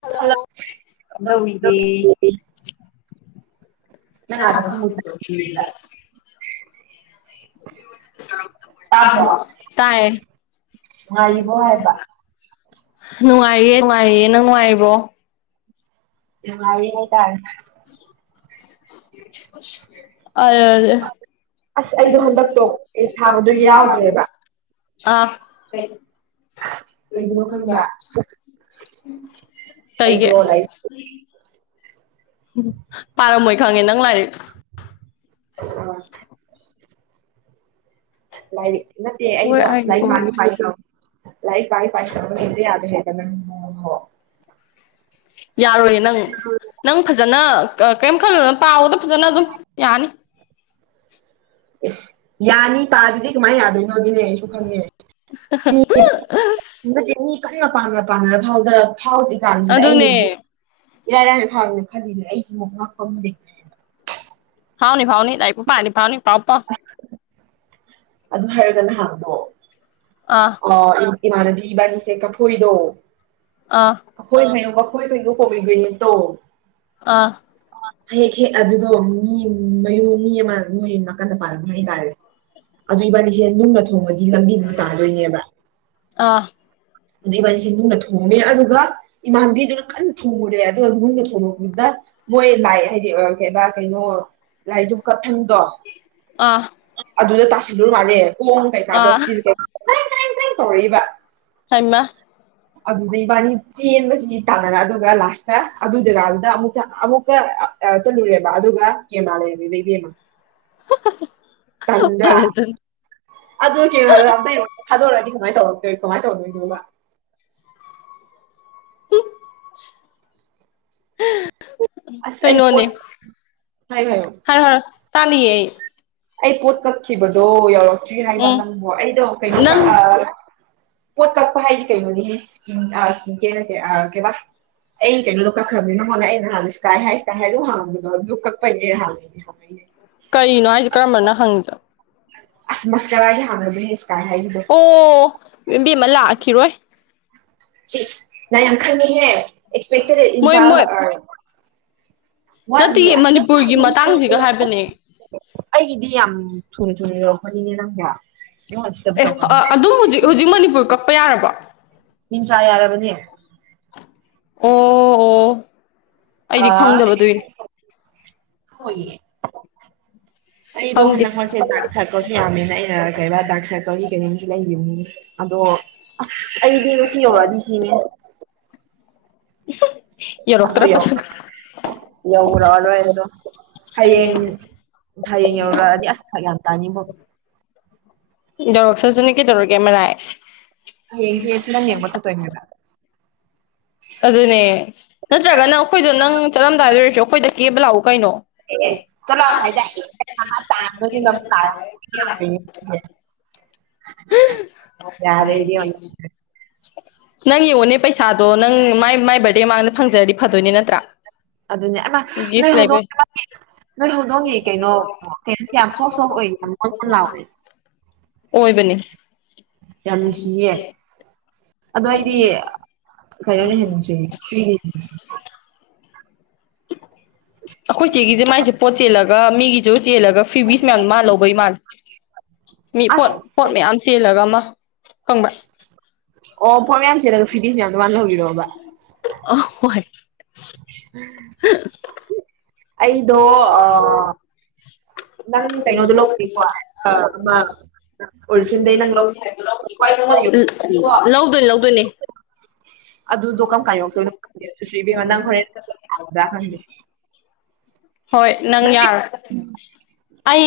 ꯍꯜꯂꯣꯗꯧꯃꯤꯗꯤ ꯍꯜꯂꯛꯗꯧꯔꯤ ꯅꯪ ꯑꯥꯗ ꯈꯣꯡꯎꯞ ꯍ ꯀꯥꯏꯥꯏ ꯉꯕ ꯍꯥꯏꯕ ꯅꯨꯡꯉꯥꯏꯔꯤꯌꯦ ꯅꯨꯡꯉꯥꯏꯔꯤꯌꯦ ꯅꯪ ꯅꯨꯡꯉꯥꯏꯔꯤꯕ꯭ꯔꯣ ꯎꯅꯨꯡꯉꯥꯏ ꯍꯥꯏ ꯇꯔ ꯁ ꯑꯁ ꯑꯩꯗꯣ ꯍꯟꯗꯛꯇꯣ ꯑꯦꯛ ꯑꯦ ꯊꯥꯕꯗꯣ ꯌꯥꯎꯗ꯭ꯔꯦꯕ ꯑ ꯀꯩꯩꯅꯕꯣ ꯈ ꯈꯪꯕ꯭ꯔꯥ ꯇꯩꯒ ꯑꯩꯗꯣ ꯂꯥꯏꯔꯤꯛ ꯎ ꯄꯥꯔꯝꯃꯣꯏ ꯈꯪꯉꯦ ꯅꯪ ꯂꯥꯏꯔꯤꯛ [unintelligible] ꯅꯦꯁ ꯍꯣꯏ ꯂꯐ ꯍꯥꯏꯒꯦꯀꯣ ꯂꯥꯏ ꯐꯥꯏ ꯄꯥꯏꯇꯧꯦ ꯌꯥꯦ [inaudible] ꯌꯥꯔꯣꯏꯌꯦ ꯅꯪ ꯅꯪ ꯐꯖꯅ ꯀꯔꯤꯝ ꯈꯜꯂ ꯄꯥꯎꯕꯗ ꯐꯖꯅ ꯑꯗꯨꯝ ꯌꯥꯅꯤ ꯑꯦ ꯌꯥꯅꯤ ꯄꯥꯔꯤꯗꯤ ꯀꯃꯥꯏꯅ ꯌꯥꯗꯣꯏꯅꯣ ꯑꯗꯨꯅꯦ ꯑꯩꯁꯨ ꯈꯪꯉꯦ ꯀꯔꯤ ꯃꯄꯥꯟ ꯄꯥꯟꯅꯔ ꯐꯥꯎꯗ ꯐꯥꯎꯗꯦ ꯀꯥꯟꯁꯤꯗ ꯑꯩꯅꯁꯤꯗꯤ ꯑꯗꯨꯅꯦ ꯏꯔꯥꯏ ꯂꯥꯏꯅ ꯐꯥꯕꯅ ꯈꯜꯂꯤꯗꯅ ꯑꯩꯁꯤ ꯑꯃꯨꯛ ꯉꯛꯄꯝꯗ ꯐꯥꯎꯅꯤ ꯐꯥꯎꯅꯤ ꯇꯥꯏ ꯄꯄ ꯄꯥꯅꯤ ꯐꯥꯎꯅꯤ ꯄꯥꯎ ꯄꯥꯎ ꯑꯗꯨ ꯍꯥꯏꯔꯒ ꯅꯍꯥꯟꯗꯣ ꯑꯥ ꯑ ꯏꯗꯤ ꯃꯥꯗꯤꯕꯅꯤꯁꯦ ꯀ ꯐꯣꯏꯗꯣ ꯑꯥ ꯑꯩꯈꯣꯏ ꯀꯌꯣ ꯃꯈꯈꯣꯏ ꯀꯩꯩꯅꯣ ꯀꯣꯕꯤꯒ꯭ꯔꯤꯟ ꯅꯠꯇꯣ ꯑꯥ ꯍꯦꯛ ꯍꯦꯛ ꯑꯗꯨꯗꯣ ꯃꯤ ꯃꯌꯨꯝ ꯃꯤ ꯑꯃ ꯃꯤꯑꯣ ꯅꯥꯀꯟꯗ ꯄꯥꯜꯔꯝꯕ ꯍꯥꯏꯇꯥꯔꯦ ꯑꯗꯨꯏ ꯏꯕꯥꯅꯤꯁꯦ ꯅꯨꯡꯅ ꯊꯣꯡꯉꯒꯤ ꯂꯝꯕꯤꯗꯨꯣ ꯇꯥꯗꯣꯏꯅꯦꯕ ꯑꯥ ꯑꯗꯨ ꯏꯕꯥꯅꯤꯁꯤꯦ ꯅꯨꯡꯅ ꯊꯣꯡꯉꯝꯃꯦ ꯑꯗꯨꯒ ꯏꯃꯥꯟꯕꯤꯗꯨꯅ ꯀꯟꯅ ꯊꯣꯡꯉꯨꯔꯦ ꯑꯗꯨꯒ ꯅꯨꯡꯅ ꯊꯣꯡꯉꯕꯗ ꯃꯣꯏ ꯂꯥꯏ ꯍꯥꯏꯗꯤ ꯀ ꯀꯩꯅꯣ ꯂꯥꯏꯗꯨ ꯀꯞꯍꯟꯗꯣ ꯑ ꯑꯗꯨꯗ ꯇꯥꯁꯤꯜꯂꯨꯔꯨ ꯃꯥꯜꯂꯦ ꯀꯣꯟꯣꯟ ꯑꯥ ꯀꯩꯀꯥꯗꯣꯇꯤꯜꯩ ꯇꯧꯔꯛꯏꯕ ꯍꯃ [inaudible] ꯑꯗꯨꯗ ꯏꯕꯥꯅꯤ ꯆꯦꯟꯕꯁꯤꯗꯤ ꯇꯥꯟꯅꯔ ꯑꯗꯨꯒ ꯂꯥꯁꯇ ꯑꯗꯨꯗꯨꯀꯗꯨꯗ ꯑꯃꯨꯛꯛꯇ ꯑꯃꯨꯛꯀ ꯆꯠꯂꯨꯔꯦꯕ ꯑꯗꯨꯒ ꯀꯦꯝ ꯃꯥꯂꯦꯕ ꯕꯕꯤꯦꯝꯃ [inaudible] ꯇꯗ꯭ꯔ ꯐꯔꯦ ꯑꯗꯨꯅ ꯑꯗꯣ ꯀꯩꯅꯣ ꯍꯥꯏ ꯑꯝ ꯊꯗꯣꯔꯛꯑꯗꯤ ꯀꯃꯥꯏ ꯇꯧꯔꯛꯇꯣꯏ ꯀꯃꯥꯏꯅ ꯇꯧꯗꯣꯏꯅꯣꯕ ꯎꯝ ꯎ ꯑꯁ ꯑꯩ ꯀꯩꯅꯣꯅꯦ ꯄꯣꯠ ꯍꯥꯏꯌꯣ ꯍꯥꯏꯌꯣ ꯍꯥꯏꯔꯣ ꯍꯥꯏꯔꯣ ꯇꯥꯜꯂꯤꯌꯦ ꯑꯩ ꯑꯩ ꯄꯣꯠ ꯀꯛꯈꯤꯕꯗꯣ ꯌꯧꯔꯛꯇ꯭ꯔꯤ ꯍꯥꯏꯕ ꯎꯝ ꯅꯪꯕꯨꯣ ꯑꯩꯗꯣ ꯀꯩꯅꯣ ꯅꯪ ꯄꯣꯠ ꯀꯛꯄ ꯍꯥꯏꯗꯤ ꯀꯩꯅꯣꯗꯤ ꯀꯦꯁꯦ ꯀꯦ ꯑꯩꯩꯅ ꯀꯩꯅꯣꯗꯣ ꯀꯛꯈ꯭ꯔꯕꯅꯤ ꯅꯉꯣꯟꯗ ꯑꯩꯅ ꯍꯥꯟ ꯏꯁ ꯀꯀꯥꯏ ꯍꯥꯏ ꯏꯁꯀꯥꯏ ꯍꯥꯏꯗꯣ ꯍꯥꯡꯕꯗꯣ ꯑꯗꯨ ꯀꯛꯄꯒꯤꯅꯦꯅ ꯍꯥꯟꯦ ꯍꯥꯏ ꯀꯔꯤꯅꯣ ꯍꯥꯏꯁꯦ ꯀꯔꯝꯕꯅ ꯍꯪꯉꯤꯣ ꯑꯁ ꯃꯁꯀꯔꯥꯏꯒꯦꯅ ꯏꯁꯀꯥꯏ ꯑꯣ ꯌꯦꯝꯕꯤ ꯑꯃ ꯂꯥꯛꯑꯈꯤꯔꯣꯏ ꯅ ꯌꯥꯝ ꯈꯔꯃꯤ ꯍ ꯑꯦꯛꯁꯄꯦꯛꯇꯦ ꯏ ꯃꯣꯏ ꯃꯣꯏ ꯋꯥ ꯅꯠꯇꯦꯌꯦ ꯑ ꯃꯅꯤꯄꯨꯔꯒꯤ ꯃꯅꯤ ꯀ ꯃꯇꯥꯡꯁꯤꯒ ꯍꯥꯏꯕꯅꯦ ꯑꯩꯒꯤꯗꯤ ꯌꯥꯝ ꯊꯨꯅ ꯊꯨꯅ ꯌꯧꯔꯛꯄꯅꯤꯅꯦ ꯅꯪꯅꯦ ꯑꯦ ꯑꯗꯨꯣ ꯍꯧꯖꯤꯛ ꯍꯧꯖꯤꯛ ꯃꯅꯤꯄꯨꯔ ꯀꯛꯄ ꯌꯥꯔꯕꯣ ꯤꯟꯁ꯭ꯔꯥ ꯌꯥꯔꯕꯅꯦ ꯑꯣ ꯑꯣ ꯑꯩꯗꯤ ꯑꯥ ꯈꯪꯗꯕ ꯑꯗꯨꯏꯅꯦ [inaudible] ꯑꯩꯗꯣ ꯈꯪꯗꯦ ꯍꯟꯗꯛ ꯍꯟꯁꯦ ꯗꯥꯛ ꯁꯔꯀꯜꯁꯨ ꯌꯥꯝꯃꯦꯅ ꯑꯩꯅ ꯀꯩ ꯗꯥꯛ ꯁꯔꯀꯜꯒꯤ ꯀꯩꯅꯣꯝꯨ ꯂꯩꯈꯤꯕ ꯑꯗꯣ ꯑꯁ ꯑꯩꯗꯤ ꯉ ꯁꯤ ꯌꯧꯔꯛꯑꯗꯤ ꯁꯤꯅꯦ ꯌꯥꯔꯣ ꯇꯔ ꯄꯁ ꯌꯧꯧꯕꯔꯛꯔꯣꯏ ꯍꯥꯏꯔꯣ ꯍꯌꯦꯡꯅꯦ ꯍꯌꯦꯡ ꯌꯧꯔꯒꯑꯗꯤ ꯑꯁ ꯈꯥ ꯌꯥꯝ ꯇꯥꯅꯤꯕ ꯌꯧꯔꯛ ꯁꯔꯖꯅ ꯀꯩꯗꯧꯔꯛꯒꯦ ꯃꯔꯥꯏ ꯌꯦꯡꯁꯤꯦꯠ ꯅꯪ ꯌꯦꯡ ꯃ ꯇꯉꯦꯡꯗꯅ ꯑꯗꯨꯅꯦ ꯅꯠꯇ꯭ꯔꯒꯅ ꯑꯩꯈꯣꯏꯗꯣ ꯅꯪ ꯆꯠꯂꯝꯗꯥꯏꯗꯣꯔꯁꯨ ꯑꯩꯈꯣꯏꯗ ꯀꯦꯕ ꯂꯥꯛꯎ ꯀꯩꯅꯣ ꯆꯠꯂꯣ ꯍꯥꯏꯗ ꯇꯥꯡꯒꯅꯤꯅ ꯌꯥꯔꯦ ꯥꯛ ꯏꯕꯦꯝꯃ ꯅꯪ ꯌꯦꯡꯉꯣꯅꯦ ꯄꯩꯁꯥꯗꯣ ꯅꯪ ꯃꯥꯏ ꯃꯥꯏ ꯕꯔꯗꯦ ꯃꯃꯥꯡꯗ ꯐꯪꯖꯔꯗꯤ ꯐꯗꯣꯏꯅꯤ ꯅꯠꯇ꯭ꯔꯥ ꯑꯗꯨꯅꯦ ꯅꯣꯏ ꯒꯤꯐ ꯍꯧꯗꯣꯛ ꯂꯩꯕꯩ ꯅꯣꯏ ꯍꯧꯗꯣꯡꯏ ꯀꯩꯅꯣ ꯀꯩꯅꯣꯁꯦ ꯌꯥꯝ ꯁꯣꯛ ꯁꯣꯛꯑꯣꯏ ꯌꯥꯝ ꯉꯥꯎ ꯂꯥꯎꯏ ꯑꯣꯏꯕꯅꯦ ꯌꯥꯝꯃꯤꯁꯤꯌꯦꯦ ꯑꯗꯣ ꯑꯩꯗꯤ ꯀꯩꯅꯣꯅ ꯍꯦꯟꯁ ꯑꯩꯈꯣꯏ ꯏꯆꯦꯒꯤꯁꯦ ꯃꯥꯏꯁꯦ ꯄꯣꯠ ꯆꯦꯜꯂꯒ ꯃꯤꯒꯤꯁꯨ ꯆꯦꯜꯂꯒ ꯐ꯭ꯤ ꯕꯤꯤꯁ ꯃꯌꯥꯝꯗ ꯃꯥꯜ ꯂꯧꯕꯩ ꯃꯥꯜꯂꯦ ꯃꯤ ꯄꯣꯠ ꯑꯁ ꯄꯣꯠ ꯃꯌꯥꯝ ꯆꯦꯜꯂꯒ ꯑꯃ ꯀꯪꯕ꯭ꯔꯥ ꯑꯣ ꯄꯣꯏ ꯃꯌꯥꯝ ꯆꯦꯜꯂꯒ ꯐꯤꯇꯤꯁ ꯃꯌꯥꯝꯗꯣ ꯃꯥꯅ ꯂꯧꯕꯤꯔꯛꯕ ꯑ ꯍꯣꯏ ꯑꯩꯗꯣ ꯑ ꯅꯪ [unintelligible] ꯀꯩꯅꯣꯗꯣ ꯂꯧꯗ꯭ꯔꯤ ꯑꯃ ꯅꯪꯀꯣ ꯎꯟꯁꯤꯟ ꯑꯣꯔꯤꯐꯤꯟꯗꯩ ꯅꯪ ꯅꯪꯕ ꯂꯧ [unintelligible] [unintelligible] ꯂꯧꯗꯣꯏꯅꯦ ꯂꯧꯗꯣꯏꯅꯦ ꯑꯗꯨꯗꯣ ꯀꯔꯝ ꯀꯥꯟ ꯌꯧꯔꯛꯇꯣꯏꯅꯣ ꯈꯪꯗꯦ ꯑꯗꯨꯁꯨ ꯏꯕꯦꯝꯃ ꯅꯪ ꯍꯣꯔꯦꯟ ꯂꯥꯛꯀꯗ꯭ꯔꯥ ꯈꯪꯗꯦ [unintelligible] ꯍꯣꯏ ꯅꯪ ꯌꯥꯔ ꯑꯩ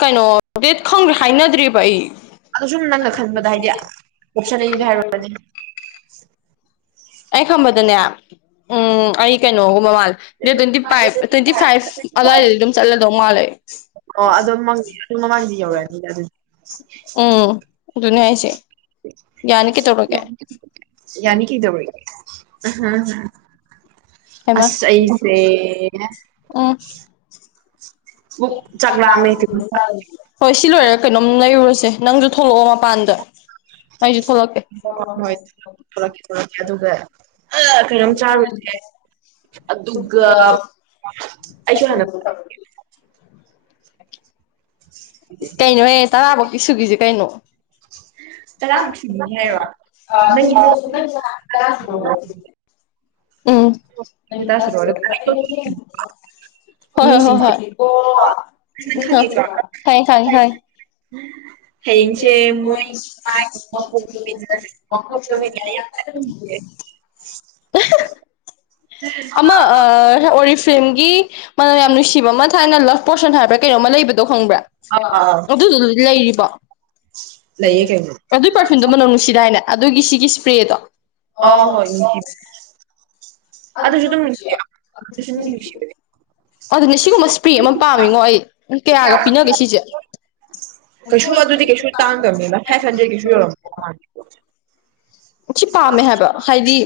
ꯀꯩꯅꯣ ꯗꯦꯠ ꯈꯪꯗ꯭ꯔꯦ ꯍꯥꯏꯅꯗ꯭ꯔꯤꯕ ꯑꯩ ꯑꯗꯣ ꯁꯨꯝ ꯅꯪꯅ ꯈꯟꯕꯗ ꯍꯥꯏꯗꯤ ꯑꯣꯞꯁꯟ ꯑꯅꯤ ꯍꯥꯏꯔꯨꯔꯅꯦ ꯑꯩ ꯈꯝꯕꯗꯅꯦ ꯎꯝ ꯑꯩ ꯀꯩꯅꯣꯒꯨꯝꯕ ꯃꯥꯜꯂꯦ date twenty five twenty five ꯑꯗꯨꯋꯥꯏꯗꯗꯤ ꯑꯗꯨꯝ ꯆꯠꯂꯗꯧ ꯃꯥꯜꯂꯦ ꯑꯣ ꯑꯗꯣ ꯃꯃꯥꯡ ꯃꯃꯥꯡꯗꯤ ꯌꯧꯔꯅꯤ ꯑꯗꯨꯗꯤ ꯎꯝ ꯑꯗꯨꯅꯦ ꯍꯥꯏꯁꯦ ꯌꯥꯅꯤ ꯀꯩꯗꯧꯔꯒꯦ꯫ ꯍꯩꯃ ꯑꯁ ꯑꯩꯁꯦ ꯑ ꯑꯃꯨꯛ ꯆꯥꯛ ꯂꯥꯝꯃꯦ [unintelligible] ꯁꯤ ꯂꯣꯢꯔꯒ ꯀꯩꯅꯣꯝ ꯂꯩꯔꯨꯔꯁꯦ ꯅꯪꯁꯨ ꯊꯣꯛꯂꯛꯑꯣ ꯃꯄꯥꯟꯗ ꯑꯩꯁꯨ ꯊꯣꯛꯂꯛꯀꯦ ꯍꯣꯏ ꯊꯣꯛꯂꯛꯀꯦ ꯊꯣꯛꯂꯛꯀꯦ ꯑꯗꯨꯒ ꯀꯩꯅꯣꯝ ꯆꯥꯔꯨꯁꯦ ꯑꯗꯨꯒ ꯑꯩꯁꯨ ꯍꯟꯅ ꯀꯩꯅꯣꯍꯦ ꯇꯔꯥꯐꯧꯀꯤ ꯁꯨꯒꯤꯁꯦ ꯀꯩꯅꯣ ꯇꯔꯥꯃꯨꯛ ꯇꯥꯁ ꯁꯨꯕꯤꯒꯦ ꯍꯥꯏꯔꯣ ꯅꯪꯒꯤ [unintelligible] ꯎꯝ ꯇꯔꯥ [unintelligible] ꯁꯨꯗꯣꯔꯦ ꯍꯣꯏ ꯍꯣꯏ ꯍꯣꯏ ꯃꯤꯁꯤꯡꯁꯦ ꯅꯪ ꯍꯣꯏ [unintelligible] ꯈꯪꯉꯦ ꯈꯪꯉꯤꯀꯣ ꯈꯪꯉꯦ ꯈꯪꯉꯦ ꯍꯌꯦꯡꯁꯦ ꯃꯣꯢ ꯃꯄꯣꯛ ꯅꯨꯃꯤꯠ [unintelligible] ꯑꯃ ꯑ꯫ ꯄꯣꯔꯤꯐ꯭ꯂꯝꯒꯤ ꯃꯥꯅꯝ ꯌꯥꯝ ꯅꯨꯡꯁꯤꯕ ꯑꯃ ꯊꯥꯏꯅ ꯂꯕ ꯄꯣꯔꯁꯟ ꯍꯥꯏꯕ꯭ꯔꯥ ꯀꯩꯅꯣꯝꯃ ꯂꯩꯕꯗꯣ ꯈꯪꯕ꯭ꯔꯥ ꯑꯥ ꯑꯗꯨꯗꯨꯗꯤ ꯂꯩꯔꯤꯕꯣ ꯂꯩꯌꯦ ꯂꯩꯔꯤ ꯀꯩꯅꯣ ꯑꯗꯨꯏ ꯄꯔꯐ꯭ꯌꯨꯝꯗꯣ ꯃꯅꯝ ꯅꯨꯡꯁꯤꯗꯥꯢꯅꯦ ꯑꯗꯨꯒꯤ ꯁꯤꯒꯤ ꯏꯁ꯭ꯄ꯭ꯔꯦꯗꯣ ꯑ ꯍꯣꯏ ꯑꯗꯨ ꯑꯗꯨꯁꯨ ꯑꯗꯨꯝ ꯑꯗꯨꯣ ꯌꯥ ꯑꯗꯨꯁꯨ ꯑꯗꯨꯝ [unintelligible] ꯅꯨꯡꯁꯤꯕꯅꯦ ꯑꯗꯨꯅꯦ ꯁꯤꯒꯨꯝꯕ ꯏꯁꯄ꯭ꯔꯦ ꯑꯃ ꯄꯥꯝꯃꯤꯉꯣ ꯑꯩ ꯀꯌꯥꯒ ꯄꯤꯅꯒꯦ ꯁꯤꯁꯦ ꯀꯩꯁꯨ ꯑꯗꯨꯗꯤ ꯀꯩꯁꯨ ꯇꯥꯡꯗꯕꯅꯤꯗ ꯐꯥꯢꯞ ꯍꯟꯗꯔꯦꯠ ꯀꯩꯁꯨ ꯌꯧꯔꯝ꯫ ꯁꯤ ꯄꯥꯝꯃꯦ ꯍꯥꯏꯕ ꯍꯥꯏꯗꯤ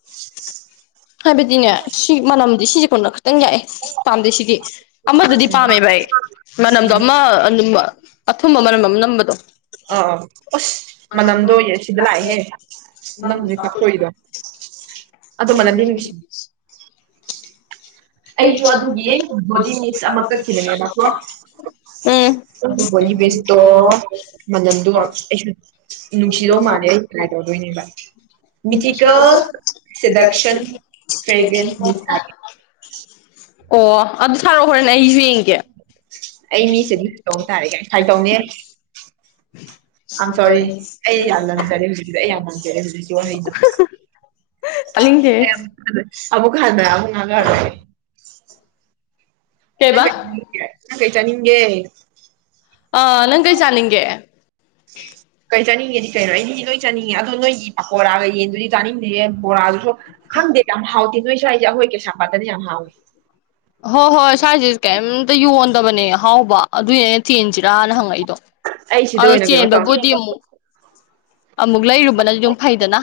[unintelligible] ꯍꯥꯏꯕꯗꯤꯅꯦ ꯁꯤ ꯃꯅꯝꯗꯤ ꯁꯤꯁꯦ ꯀꯣꯟꯅ ꯈꯤꯇꯪ ꯌꯥꯛꯑꯦ ꯄꯥꯝꯗꯦ ꯁꯤꯗꯤ ꯑꯃꯗꯨꯗꯤ ꯄꯥꯝꯃꯦ ꯚꯥ ꯑꯩ ꯃꯅꯝꯗꯣ ꯑꯥ ꯑꯃ ꯑꯗꯨꯝ ꯑꯊꯨꯝꯕ ꯃꯔꯝ ꯑꯃ ꯅꯝꯕꯗꯣ ꯑ ꯑꯁ ꯃꯅꯝꯗꯣ ꯑꯣꯏꯌꯦ ꯁꯤꯗ ꯂꯥꯛꯑꯦꯍꯦ ꯅꯪꯁꯤ ꯀꯄꯣꯏꯗ ꯑꯗꯣ ꯃꯅꯝꯗꯤ ꯅꯨꯡꯁꯤ [inaudible] ꯑꯩꯁꯨ ꯑꯗꯨꯒꯤ ꯕꯣꯗꯤ ꯃꯤꯁ ꯑꯃ [unintelligible] ꯀꯛꯈꯤꯕꯅꯦꯕꯀꯣ ꯑꯗꯨ ꯕꯣꯗꯤ ꯎꯝ ꯃꯤꯁꯇꯣ ꯃꯅꯝꯗꯣ ꯑꯩꯁꯨ [unintelligible] ꯅꯨꯡꯁꯤꯗꯧ ꯃꯥꯜꯂꯦ ꯑꯩ ꯇ꯭ꯔꯥꯏ ꯇꯧꯗꯣꯏꯅꯦꯕ ꯃꯤꯊꯤꯀꯦꯜ [unintelligible] ꯁꯦꯗꯛꯁꯟ ꯐ꯭ꯔꯦꯒ꯭ꯔꯦꯟꯁ ꯃꯤꯁ ꯍꯥꯏꯌꯦ [unintelligible] ꯑꯣ ꯑꯗꯨ ꯁꯥꯔꯛꯑꯣ ꯍꯣꯔꯦꯟꯅꯦ ꯑꯩꯁꯨ ꯌꯦꯡꯒꯦ ꯑꯩ ꯃꯤꯁꯤꯗꯤ ꯀꯗꯧ ꯇꯥꯔꯦ ꯀꯥꯏ ꯗꯧꯅꯦ [inaudible] ꯑ ꯑꯩ ꯌꯥꯝ ꯂꯝꯖꯔꯦ ꯍꯧꯖꯤꯛꯀꯤꯗꯣ ꯑꯩ ꯌꯥꯝ ꯂꯝꯖꯔꯦ ꯍꯧꯖꯤꯛꯀꯤ ꯋꯥꯍꯩꯗꯣ [unintelligible] ꯑꯂꯤꯖꯦ ꯑꯃꯨꯛ ꯍꯟꯅ ꯑꯃꯨꯛ ꯉꯥꯡꯉꯥꯔꯣꯢ ꯀꯩꯕ ꯆꯉ ꯀꯩꯇ ꯅꯤꯡꯦ ꯑꯥ ꯅꯪ ꯀꯩ ꯆꯥꯅꯤꯡꯒꯦ ꯀꯩ ꯆꯥꯅꯤꯡꯉꯦꯗꯤ ꯀꯩꯅꯣ ꯑꯩꯅꯗꯤ ꯅꯣꯏ ꯆꯅꯤꯡꯉꯦ ꯑꯗꯣ ꯅꯣꯏꯒꯤ ꯄꯥꯀꯣꯔꯥꯒ ꯌꯦꯟꯗꯨꯗꯤ ꯆꯥꯅꯤꯡꯗꯦ ꯕꯣꯔꯥꯁꯨꯁꯨ ꯈꯪꯗꯦ ꯌꯥꯝ ꯍꯥꯎꯇꯦ ꯅꯣꯏꯁꯨꯋꯥ ꯑꯩꯁꯦ ꯑꯩꯈꯣꯏ ꯀꯩꯁꯥꯝꯄꯥꯠꯇꯅ ꯌꯥꯝ ꯍꯥꯎꯏꯦ ꯍꯣꯏ ꯍꯣꯏ ꯁ꯭ꯋꯥꯏꯁꯤ ꯀꯩꯝꯇ ꯌꯣꯟꯗꯕꯅꯦ ꯑꯍꯥꯎꯕ ꯑꯗꯨꯏꯅꯦꯅ ꯇꯦꯟꯁꯤꯔꯥꯅ ꯍꯪꯉꯛꯏꯗꯣ ꯑꯩ ꯁꯤꯗ ꯑꯗꯣ ꯑꯣꯏꯅ ꯀꯩꯅꯣ ꯇꯧꯔꯦ ꯆꯦꯟꯕꯕꯨꯗꯤ ꯑꯃꯨꯛ ꯑꯃꯨꯛ ꯂꯩꯔꯨꯕꯅꯗꯤ ꯑꯗꯨꯝ ꯐꯩꯗꯅ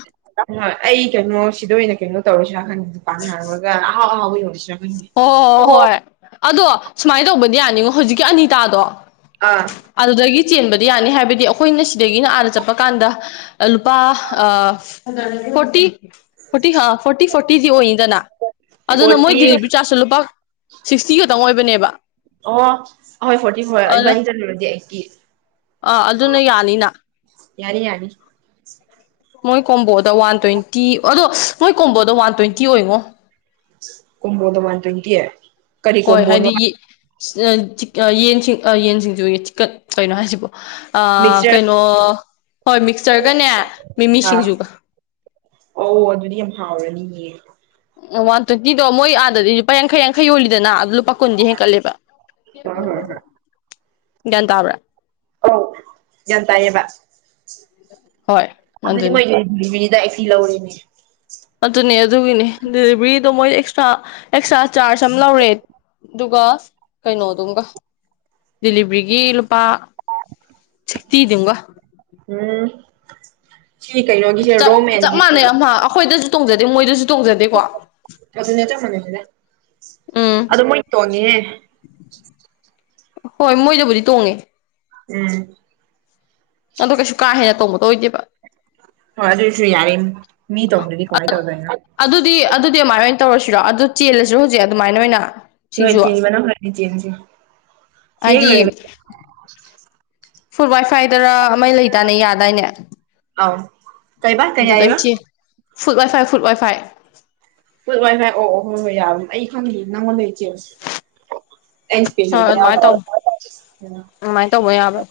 ꯍꯣꯏ ꯑꯩ ꯀꯩꯅꯣ ꯁꯤꯗ ꯑꯣꯏꯅ ꯀꯩꯅꯣ ꯇꯧꯔꯤꯁꯤꯥ ꯍꯪꯉ ꯄꯥꯥꯟꯅ ꯍꯥꯡꯉꯒ ꯑꯍꯥꯎ ꯑꯍꯥꯎꯕ ꯑꯣꯏꯔꯣꯔꯤꯁꯤꯔ ꯑꯣꯣ ꯍ ꯍꯣꯏ ꯑꯗꯣ ꯁꯨꯃꯥꯏꯅ ꯇꯧꯕꯗꯤ ꯌꯥꯅꯤꯉꯣ ꯍꯧꯖꯤꯛꯀꯤ ꯑꯅꯤꯇꯥꯗꯣ ꯑꯥ ꯑꯗꯨꯗꯒꯤ ꯆꯦꯟꯕꯗꯤ ꯌꯥꯅꯤ ꯍꯥꯏꯕꯗꯤ ꯑꯩꯈꯣꯏꯅ ꯁꯤꯗꯒꯤꯅ ꯍꯥꯟꯅ ꯆꯠꯄ ꯀꯥꯟꯗ ꯂꯨꯄꯥ ꯑ ꯐꯣꯔꯇꯤ ꯐꯣꯔꯇꯤ ꯐꯣꯔꯇꯤ ꯐꯣꯔꯇꯤꯗꯤ ꯑꯣꯏꯅꯤꯗꯅ ꯑꯗꯨꯅ ꯃꯣꯏ ꯐꯣꯔꯇꯤ ꯗꯤꯂꯤꯕꯔꯤ ꯆꯥꯁꯨ ꯂꯨꯄꯥ ꯁꯤꯛꯁꯇꯤꯒꯇꯪ ꯑꯣꯏꯕꯅꯦꯕ ꯑꯣ ꯑꯍꯣꯏ ꯐꯣꯔꯇꯤ ꯑꯗꯨꯅ ꯐꯣꯔꯕꯥꯅꯤ ꯆꯂꯨꯔꯒꯦ ꯑꯩꯒꯤ ꯑꯥ ꯑꯗꯨꯅ ꯌꯥꯅꯤꯅ ꯌꯥꯔ ꯌꯥꯅꯤ ꯃꯣꯏ ꯀꯣꯝꯕꯣꯗ ꯋꯥꯟ ꯇ꯭ꯋꯦꯟꯇꯤ ꯑꯗꯣ ꯃꯣꯏ ꯀꯣꯝꯕꯣꯗ ꯋꯥꯟ ꯇ꯭ꯋꯦꯟꯇꯤ ꯑꯣꯏꯉꯣ ꯀꯨꯝꯃꯣꯗꯃꯥꯟ ꯇ꯭ꯋꯦꯟꯇꯤꯑꯦ ꯍꯣꯏ ꯍꯥꯏꯗꯤ ꯌꯦꯟꯁꯤꯡ ꯌꯦꯟꯁꯤꯡꯁꯨ ꯆꯤꯛꯀꯠ ꯀꯩꯅꯣ ꯍꯥꯏꯁꯤꯕꯣ ꯃꯤꯛꯆꯔ ꯀꯩꯅꯣ ꯍꯣꯏ ꯃꯤꯛꯆꯔꯒꯅꯦ ꯃꯤꯃꯤ ꯁꯤꯡꯖꯨꯒ ꯑꯣ ꯑꯗꯨꯗꯤ ꯌꯥꯝ ꯍꯥꯎꯔꯅꯤꯌꯦ ꯑꯣ ꯋꯥꯟ ꯇꯥꯋꯦꯟꯇꯤꯗꯣ ꯃꯣꯏ ꯑꯥꯗꯗꯤ ꯂꯨꯄꯥ ꯌꯥꯡꯈꯩ ꯌꯥꯡꯈꯩ ꯌꯣꯜꯂꯤꯗꯅ ꯑꯗꯨ ꯂꯨꯄꯥ ꯀꯨꯟꯗꯤ ꯍꯦꯟꯀꯠꯂꯦꯕ ꯍꯣꯏ ꯍꯣꯏ ꯍꯣꯏ ꯇꯥꯕ꯭ꯔꯥ ꯑꯧ ꯒ꯭ꯌꯥꯟ ꯇꯥꯏꯌꯦꯕ ꯍꯣꯏ ꯑꯗꯨꯗꯤ ꯑꯗꯨꯅꯤ ꯃꯣꯏꯗ ꯗꯦꯂꯤꯅꯤꯗ ꯑꯩ ꯐꯤ ꯂꯧꯔꯦꯅꯦ ꯑꯗꯨꯅꯦ ꯑꯗꯨꯒꯤꯅꯦ ꯗꯦꯂꯤꯚꯔꯤꯗꯣ ꯃꯣꯏ ꯑꯦꯛꯁꯇ꯭ꯔꯥ ꯑꯦꯛꯁꯇ꯭ꯔꯥ ꯆꯥꯔꯖ ꯑꯃ ꯂꯧꯔꯦ ꯑꯗꯨꯒ ꯀꯩꯅꯣꯗꯨꯝꯒ ꯗꯤꯂꯤꯚꯔꯤꯒꯤ ꯂꯨꯄꯥ ꯛꯇꯤꯗꯕ ꯎꯝ ꯁꯤ ꯀꯩꯅꯣꯒꯤ ꯆꯞ ꯆꯞ ꯃꯥꯟꯅꯩ ꯑꯃ ꯑꯩꯈꯣꯏꯗꯁꯨ ꯇꯣꯡꯖꯗꯦ ꯃꯣꯏꯗꯁꯨ ꯇꯣꯡꯖꯗꯦꯀꯣ ꯑꯗꯨ ꯅꯠꯇ ꯃꯅꯦꯗ ꯎꯝ ꯑꯗ ꯃꯔꯤ ꯇꯣꯅꯤ ꯍꯣꯏ ꯃꯣꯏꯗꯕꯨꯗꯤ ꯇꯣꯡꯉꯦ ꯎꯝ ꯑꯣ ꯀꯩꯁꯨ ꯀꯥ ꯍꯦꯟꯅ ꯇꯧꯕꯒꯗꯣ ꯑꯣꯏꯗꯦꯕ ꯍꯣꯏ ꯑꯗꯨꯁꯨ ꯌꯥꯔꯦ ꯃꯤ ꯇꯣꯡꯗꯤ ꯀꯋꯥꯦ ꯇꯧꯔꯕ ꯑꯗꯨꯗꯤ ꯑꯗꯨꯗꯤ ꯑꯗꯨꯃꯥꯏꯅ ꯑꯣꯏꯅ ꯇꯧꯔꯁꯤꯔꯣ ꯑꯗꯨ ꯆꯦꯜꯂꯁꯤꯔ ꯍꯧꯖꯤꯛ ꯑꯗꯨꯃꯥꯏꯅ ꯑꯣꯏꯅ ꯍ ꯍꯣꯏ ꯁꯤꯡꯖꯨ ꯆꯦꯟ ꯃꯅꯝ ꯍꯥꯏꯅꯤ ꯆꯦꯟꯁꯦ ꯁꯤ ꯍꯦꯛ ꯍꯥꯏꯗꯤ ꯂꯣꯏꯔꯒ ꯐꯨꯜ ꯋꯥꯏ ꯐꯥꯏꯗꯔ ꯃꯩ ꯂꯩꯇꯥꯅꯦ ꯌꯥꯗꯥꯏꯅꯦ ꯑꯧ ꯀꯩꯕꯥ ꯀꯩ ꯑꯗꯨ ꯂꯣꯏ ꯍꯥꯏꯕ ꯆꯤ ꯐꯨꯠ ꯋꯥꯏꯐꯥꯏ ꯐꯨꯠ ꯋꯥꯏꯐꯥꯏ ꯐꯠ ꯋꯥꯏ ꯐꯥꯏ ꯑꯣ ꯑꯣ ꯍꯣꯏ ꯍꯣꯏ ꯌꯥꯕ ꯑꯩ ꯈꯪꯗꯦ ꯅꯪꯉꯣꯟꯗ ꯏꯆꯦꯕ ꯑꯦꯁꯄꯤꯁ ꯍꯣꯏ ꯑꯗꯨꯃꯥꯏꯅ ꯇꯧ ꯑꯗꯨꯃꯥꯏꯅ ꯇꯧꯕ ꯌꯥꯕꯅꯦ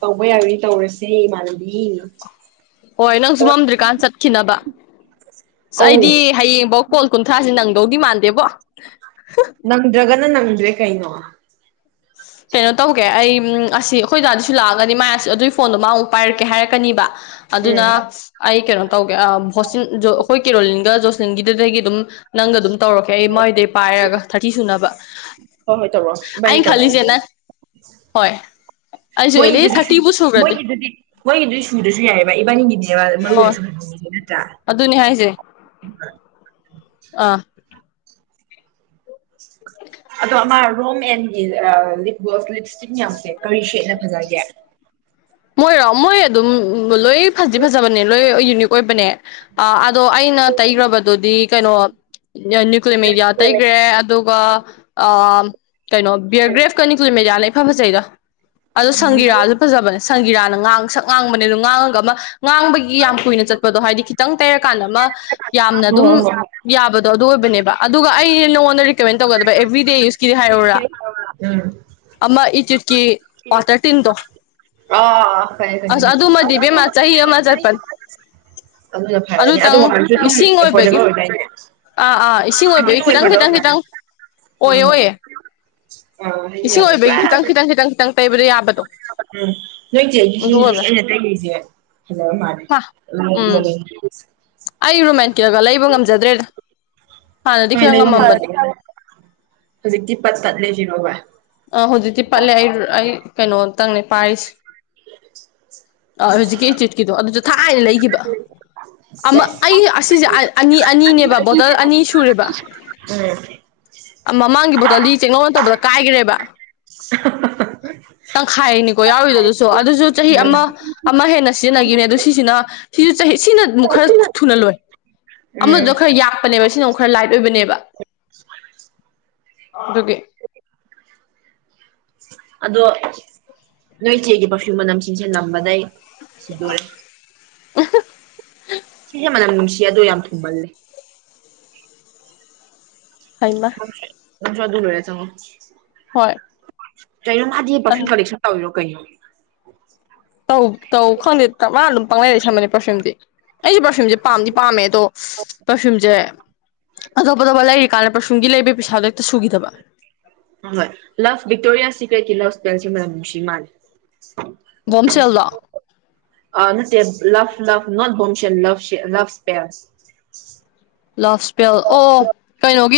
ꯇꯧꯕ ꯌꯥꯏꯅꯤ ꯇꯧꯔꯁꯦ ꯏꯃꯥꯟꯅꯕꯤ ꯍꯣꯏ ꯅꯪꯁꯨ ꯃꯝꯗ꯭ꯔꯤꯀꯥꯟ ꯆꯠꯈꯤꯅꯕ ꯑ ꯑꯩꯗꯤ ꯑꯧ ꯍꯌꯦꯡꯐꯧ ꯀꯣꯜ ꯀꯨꯟꯊ꯭ꯔꯥꯥꯁꯦ ꯅꯪꯗꯧꯗꯤ ꯃꯥꯟꯗꯦꯕꯣ ꯅꯪꯗ꯭ꯔꯒꯅ ꯅꯪꯗ꯭ꯔꯦ ꯀꯩꯅꯣ ꯀꯩꯅꯣ ꯇꯧꯒꯦ ꯑꯩ ꯑꯁꯤ ꯑꯩꯈꯣꯏ ꯗꯥꯗꯤꯁꯨ ꯂꯥꯛꯑꯒꯗꯤ ꯃꯥ ꯑꯗꯨꯒꯤ ꯐꯣꯟꯗꯣ ꯃꯥ ꯑꯃꯨꯛ ꯄꯥꯏꯔꯛꯀꯦ ꯍꯥꯏꯔꯛꯀꯅꯤꯕ ꯑꯗꯨꯅ ꯎꯝ ꯑꯩ ꯀꯩꯅꯣ ꯇꯧꯒꯦ ꯚꯣꯁꯤꯟ ꯑꯩꯈꯣꯏ ꯀꯦꯔꯣꯂꯤꯟꯒ ꯖꯣꯁꯟꯒꯤꯗꯨꯗꯒꯤ ꯑꯗꯨꯝ ꯅꯪꯒ ꯑꯗꯨꯝ ꯇꯧꯔꯛꯀꯦ ꯑꯩ ꯃꯣꯏꯗꯩ ꯄꯥꯏꯔꯒ ꯊꯥꯔꯇꯤ ꯁꯨꯅꯕ ꯍꯣꯏ ꯍꯣꯏ ꯇꯧꯔꯛꯑꯣ ꯏꯕꯅꯤ ꯑꯩꯅ ꯈꯜꯂꯤꯁꯦ ꯇꯧꯅꯔꯁꯦ ꯅꯪ ꯍꯣꯏ ꯑꯩꯁꯨ ꯑꯦꯠꯂꯤꯁ ꯃꯣꯏꯗꯨꯗꯤ ꯁꯨ ꯊꯥꯔꯇꯤꯕꯨ ꯁꯨꯈ꯭ꯔꯗꯤ ꯃꯣꯏꯒꯤꯗꯨꯗꯤ ꯃꯣꯏꯒꯤꯗꯨ ꯁꯨꯗ꯭ꯔꯁꯨ ꯌꯥꯏꯕ ꯏꯕꯥꯅꯤꯒꯤꯅꯦꯕ ꯃꯔꯨ ꯑꯣꯏꯅꯁꯨ [unintelligible] ꯅꯠꯇ꯭ꯔꯥ ꯑꯗꯨꯅꯤ ꯍꯥꯏꯁꯦ ꯑꯥ ꯑꯗꯣ ꯑꯃ ꯔꯣꯝ ꯑꯦꯟꯒꯤ ꯂꯤꯞ ꯒ꯭ꯂꯣꯁ ꯂꯤꯞ ꯏꯁꯇꯤꯛ ꯃꯌꯥꯝꯁꯦ ꯀꯔꯤ ꯁꯦꯠꯅ ꯐꯖꯒꯦ ꯃꯣꯏꯔꯣ ꯃꯣꯏ ꯑꯗꯨꯝ ꯂꯣꯏ ꯐꯖꯤ ꯐꯖꯕꯅꯦ ꯂꯣꯏ ꯌꯨꯅꯤꯛ ꯑꯣꯏꯕꯅꯦ ꯑꯥ ꯑꯗꯣ ꯑꯩꯅ ꯇꯩꯒ꯭ꯔꯕꯗꯨꯗꯤ ꯀꯩꯅꯣ ꯅ꯭ꯌꯨꯀ꯭ꯂꯤ ꯃꯦꯗꯤꯌꯥ ꯇꯩꯒ꯭ꯔꯦ ꯑꯗꯨꯒꯥ ꯑꯥ ꯀꯩꯅꯣ ꯕꯤꯌꯔꯒ꯭ꯔꯦꯐꯀꯥꯅꯤ ꯒꯂꯤꯝ ꯃꯦꯗꯤꯌꯥꯅ ꯏꯐꯥ ꯐꯖꯩꯗꯥ ꯑꯗꯣ ꯎꯝ ꯁꯪꯒꯤꯔꯥꯁꯨ ꯐꯖꯕꯅꯦ ꯁꯪꯒꯤꯔꯥꯅ ꯉꯥꯡꯁꯛ ꯉꯥꯡꯕꯅꯦ ꯑꯗꯨ ꯉꯥꯡꯉꯒꯥ ꯑꯃ ꯉꯥꯡꯕꯒꯤ ꯌꯥꯝ ꯀꯨꯏꯅ ꯆꯠꯄꯗꯣ ꯍꯥꯏꯗꯤ ꯈꯤꯇꯪ ꯇꯩꯔꯀꯥꯟꯗꯥ ꯑꯃ ꯌꯥꯝꯅ ꯍꯣ ꯑꯗꯨꯝ ꯍꯣ ꯌꯥꯕꯗꯣ ꯑꯗꯨ ꯑꯣꯏꯕꯅꯦꯕ ꯑꯗꯨꯒꯥ ꯑꯩ ꯅꯉꯣꯟꯗꯥ ꯔꯤꯀꯥꯃꯦꯟ ꯇꯧꯒꯥꯗꯕ ꯑꯦꯕ꯭ꯔꯤ ꯗꯦ ꯌꯨꯁ [unintelligible] ꯎꯝ ꯑꯃ ꯏꯆꯤꯠꯀꯤ ꯄꯥꯇꯔ ꯇꯤꯟꯗꯣ ꯑꯁ ꯑꯥ ꯑꯗꯨꯃꯗꯤ ꯏꯕꯦꯝꯃ ꯆꯍꯤ ꯑꯃ ꯆꯠꯄꯅꯤ [unintelligible] ꯑꯗꯨꯅ ꯐꯔꯅꯤ ꯑꯗꯨ ꯑꯗꯨꯇꯪ ꯃꯃꯜꯁꯨ ꯑꯗꯨꯝ ꯏꯁꯤꯡ ꯑꯣꯏꯕꯒꯤ ꯑꯦꯐꯣꯗꯦꯕꯜ ꯑꯣꯏꯗꯥꯏꯅꯦ ꯑꯥ ꯑꯥ ꯏꯁꯤꯡ ꯑꯣꯏꯕꯒꯤ ꯑꯗꯨꯝ ꯈꯤꯇꯪ ꯑꯦꯐꯣꯔꯗꯦꯕꯜ ꯈꯤꯇꯪ ꯃꯥꯜꯂꯦ ꯈꯤꯇꯪ ꯑꯣꯏ ꯍꯣꯏ ꯍꯣꯏ ꯑꯣꯏꯌꯦ ꯑꯥ ꯍꯥꯏꯗꯤ ꯏꯁꯤꯡ ꯌꯥꯝꯅ ꯄꯨꯔꯥ ꯑꯣꯏꯕꯒꯤ ꯈꯤꯇꯪ ꯈꯤꯇꯪ ꯈꯤꯇꯪ ꯈꯤꯇꯪ ꯇꯩꯕꯗꯥ ꯌꯥꯕꯗꯣ ꯎꯝ ꯅꯣꯏꯆꯦꯒꯤ ꯁꯤ ꯑꯗꯨ ꯍꯧꯖꯤꯛ ꯑꯣꯏꯕ ꯑꯩꯅ ꯇꯩꯔꯤꯖꯦ ꯐꯖꯕ ꯃꯥꯜꯂꯦ ꯍꯥ ꯎꯝ [unintelligible] ꯑꯩ ꯔꯣꯃꯦꯟꯀꯦꯜꯒꯥ ꯂꯩꯕ ꯉꯝꯖꯗ꯭ꯔꯦꯗꯥ ꯍꯣꯏ ꯂꯩꯕ [unintelligible] ꯍꯧꯖꯤꯛꯇꯤ ꯄꯠ ꯇꯠꯂꯦ ꯁꯤꯔꯣꯕ ꯑꯥ ꯍꯧꯖꯤꯛꯇꯤ ꯄꯠꯂꯦ ꯑꯩ ꯑꯩ ꯀꯩꯅꯣꯝꯇꯪꯅꯦ ꯄꯥꯏꯔꯤꯁꯦ ꯑꯥ ꯍꯧꯖꯤꯛꯀꯤ ꯏꯆꯤꯠꯀꯤꯗꯣ ꯑꯗꯨꯁꯨ ꯊꯥꯏꯅ ꯂꯩꯒꯤꯕ ꯑꯃ ꯁꯦꯁ ꯑꯩ ꯑꯁꯤꯖꯦ ꯑꯅꯤ ꯑꯅꯤꯅꯦꯕ ꯕꯣꯇꯜ ꯑꯅꯤ ꯁꯨꯔꯦꯕ ꯎꯝ ꯃꯃꯥꯡꯒꯤ ꯕꯣꯠꯇꯜꯂꯤ ꯆꯦꯡꯉꯧꯅ ꯇꯧꯕꯗꯥ ꯀꯥꯏꯒ꯭ꯔꯦꯕ [unintelligible] [unintelligible] ꯇꯪꯈꯥꯏꯅꯤꯀꯣ ꯌꯥꯎꯔꯤꯗꯣ ꯑꯗꯨꯁꯨ ꯑꯗꯨꯖꯨ ꯆꯍꯤ ꯑꯃ ꯑꯃ ꯍꯦꯟꯅ ꯁꯤꯖꯤꯟꯅꯒꯤꯕꯅꯦ ꯑꯗꯨ ꯁꯤꯁꯤꯅ ꯁꯤꯁꯨ ꯆꯍꯤ ꯁꯤꯅ ꯑꯃꯨꯛ ꯈꯔ ꯁꯤꯅ ꯊꯨꯅ ꯂꯣꯏ ꯑꯃꯗꯣ ꯎꯝ ꯈꯔ ꯌꯥꯛꯄꯅꯦꯕ ꯁꯤꯅ ꯑꯃꯨ ꯈꯔ ꯂꯥꯏꯠ ꯑꯣꯏꯕꯅꯦꯕ ꯑꯗꯨꯒꯤ ꯑꯗꯣ ꯅꯣꯏ ꯆꯦꯒꯤ ꯄꯔꯐ꯭ꯌꯨꯝ ꯃꯅꯝꯁꯤꯡꯁꯦ ꯅꯝꯕꯗꯩ ꯁꯤꯗꯣꯔꯦ [unintelligible] ꯁꯤꯁꯦ ꯃꯅꯝ ꯅꯨꯡꯁꯤ ꯑꯗꯨ ꯌꯥꯝ ꯊꯨꯝꯃꯜꯂꯤ ꯍꯥꯏꯃꯥ ꯅꯪꯁꯨ ꯑꯗꯨ ꯂꯣꯏꯔꯦ ꯆꯡꯉꯛꯑꯣ ꯍꯣꯏ ꯀꯩꯅꯣ ꯃꯥꯗꯤ ꯄꯔꯐ꯭ꯌꯨꯝ ꯀꯥꯂꯦꯛꯁꯟ ꯇꯧꯔꯤꯔꯣ ꯀꯩꯅꯣ ꯇꯧ ꯇꯧ ꯈꯪꯗꯦ ꯃꯥꯅ ꯑꯗꯨꯝ ꯄꯡꯂꯩ ꯂꯩꯁꯟꯕꯅꯤ ꯄꯔꯐ꯭ꯌꯨꯝꯗꯤ ꯑꯩꯒꯤ ꯄꯔꯐ꯭ꯌꯨꯝꯖꯦ ꯄꯥꯝꯗꯤ ꯄꯥꯝꯃꯦ ꯑꯗꯣ ꯄꯔꯐ꯭ꯌꯨꯝꯖꯦ ꯑꯇꯣꯞ ꯑꯇꯣꯞꯄ ꯂꯩꯔꯤ ꯀꯥꯟꯗ ꯄꯔꯐꯌ꯭ꯨꯝꯒꯤ ꯂꯩꯕꯒꯤ ꯄꯩꯁꯥꯗꯣ ꯍꯦꯛꯇꯥ ꯁꯨꯒꯤꯗꯕ ꯍꯣꯏ ꯂꯚ ꯕꯤꯛꯇꯣꯔꯤꯌꯥ ꯁꯤꯠꯀꯔꯦꯁꯤ ꯃꯅꯝ ꯅꯨꯡꯁꯤ ꯃꯥꯜꯂꯤ ꯕꯣꯝꯁꯦꯜꯂꯣ ꯑꯥ ꯅꯠꯇꯦ ꯂꯚ ꯂꯚ ꯅꯣꯠ ꯕꯣꯝꯁꯦꯟ ꯂꯚ ꯂꯚ ꯁꯄꯦꯁ ꯂꯚ ꯏꯁꯄꯦꯜ ꯑꯣ ꯀꯩꯅꯣꯒꯤꯗꯣ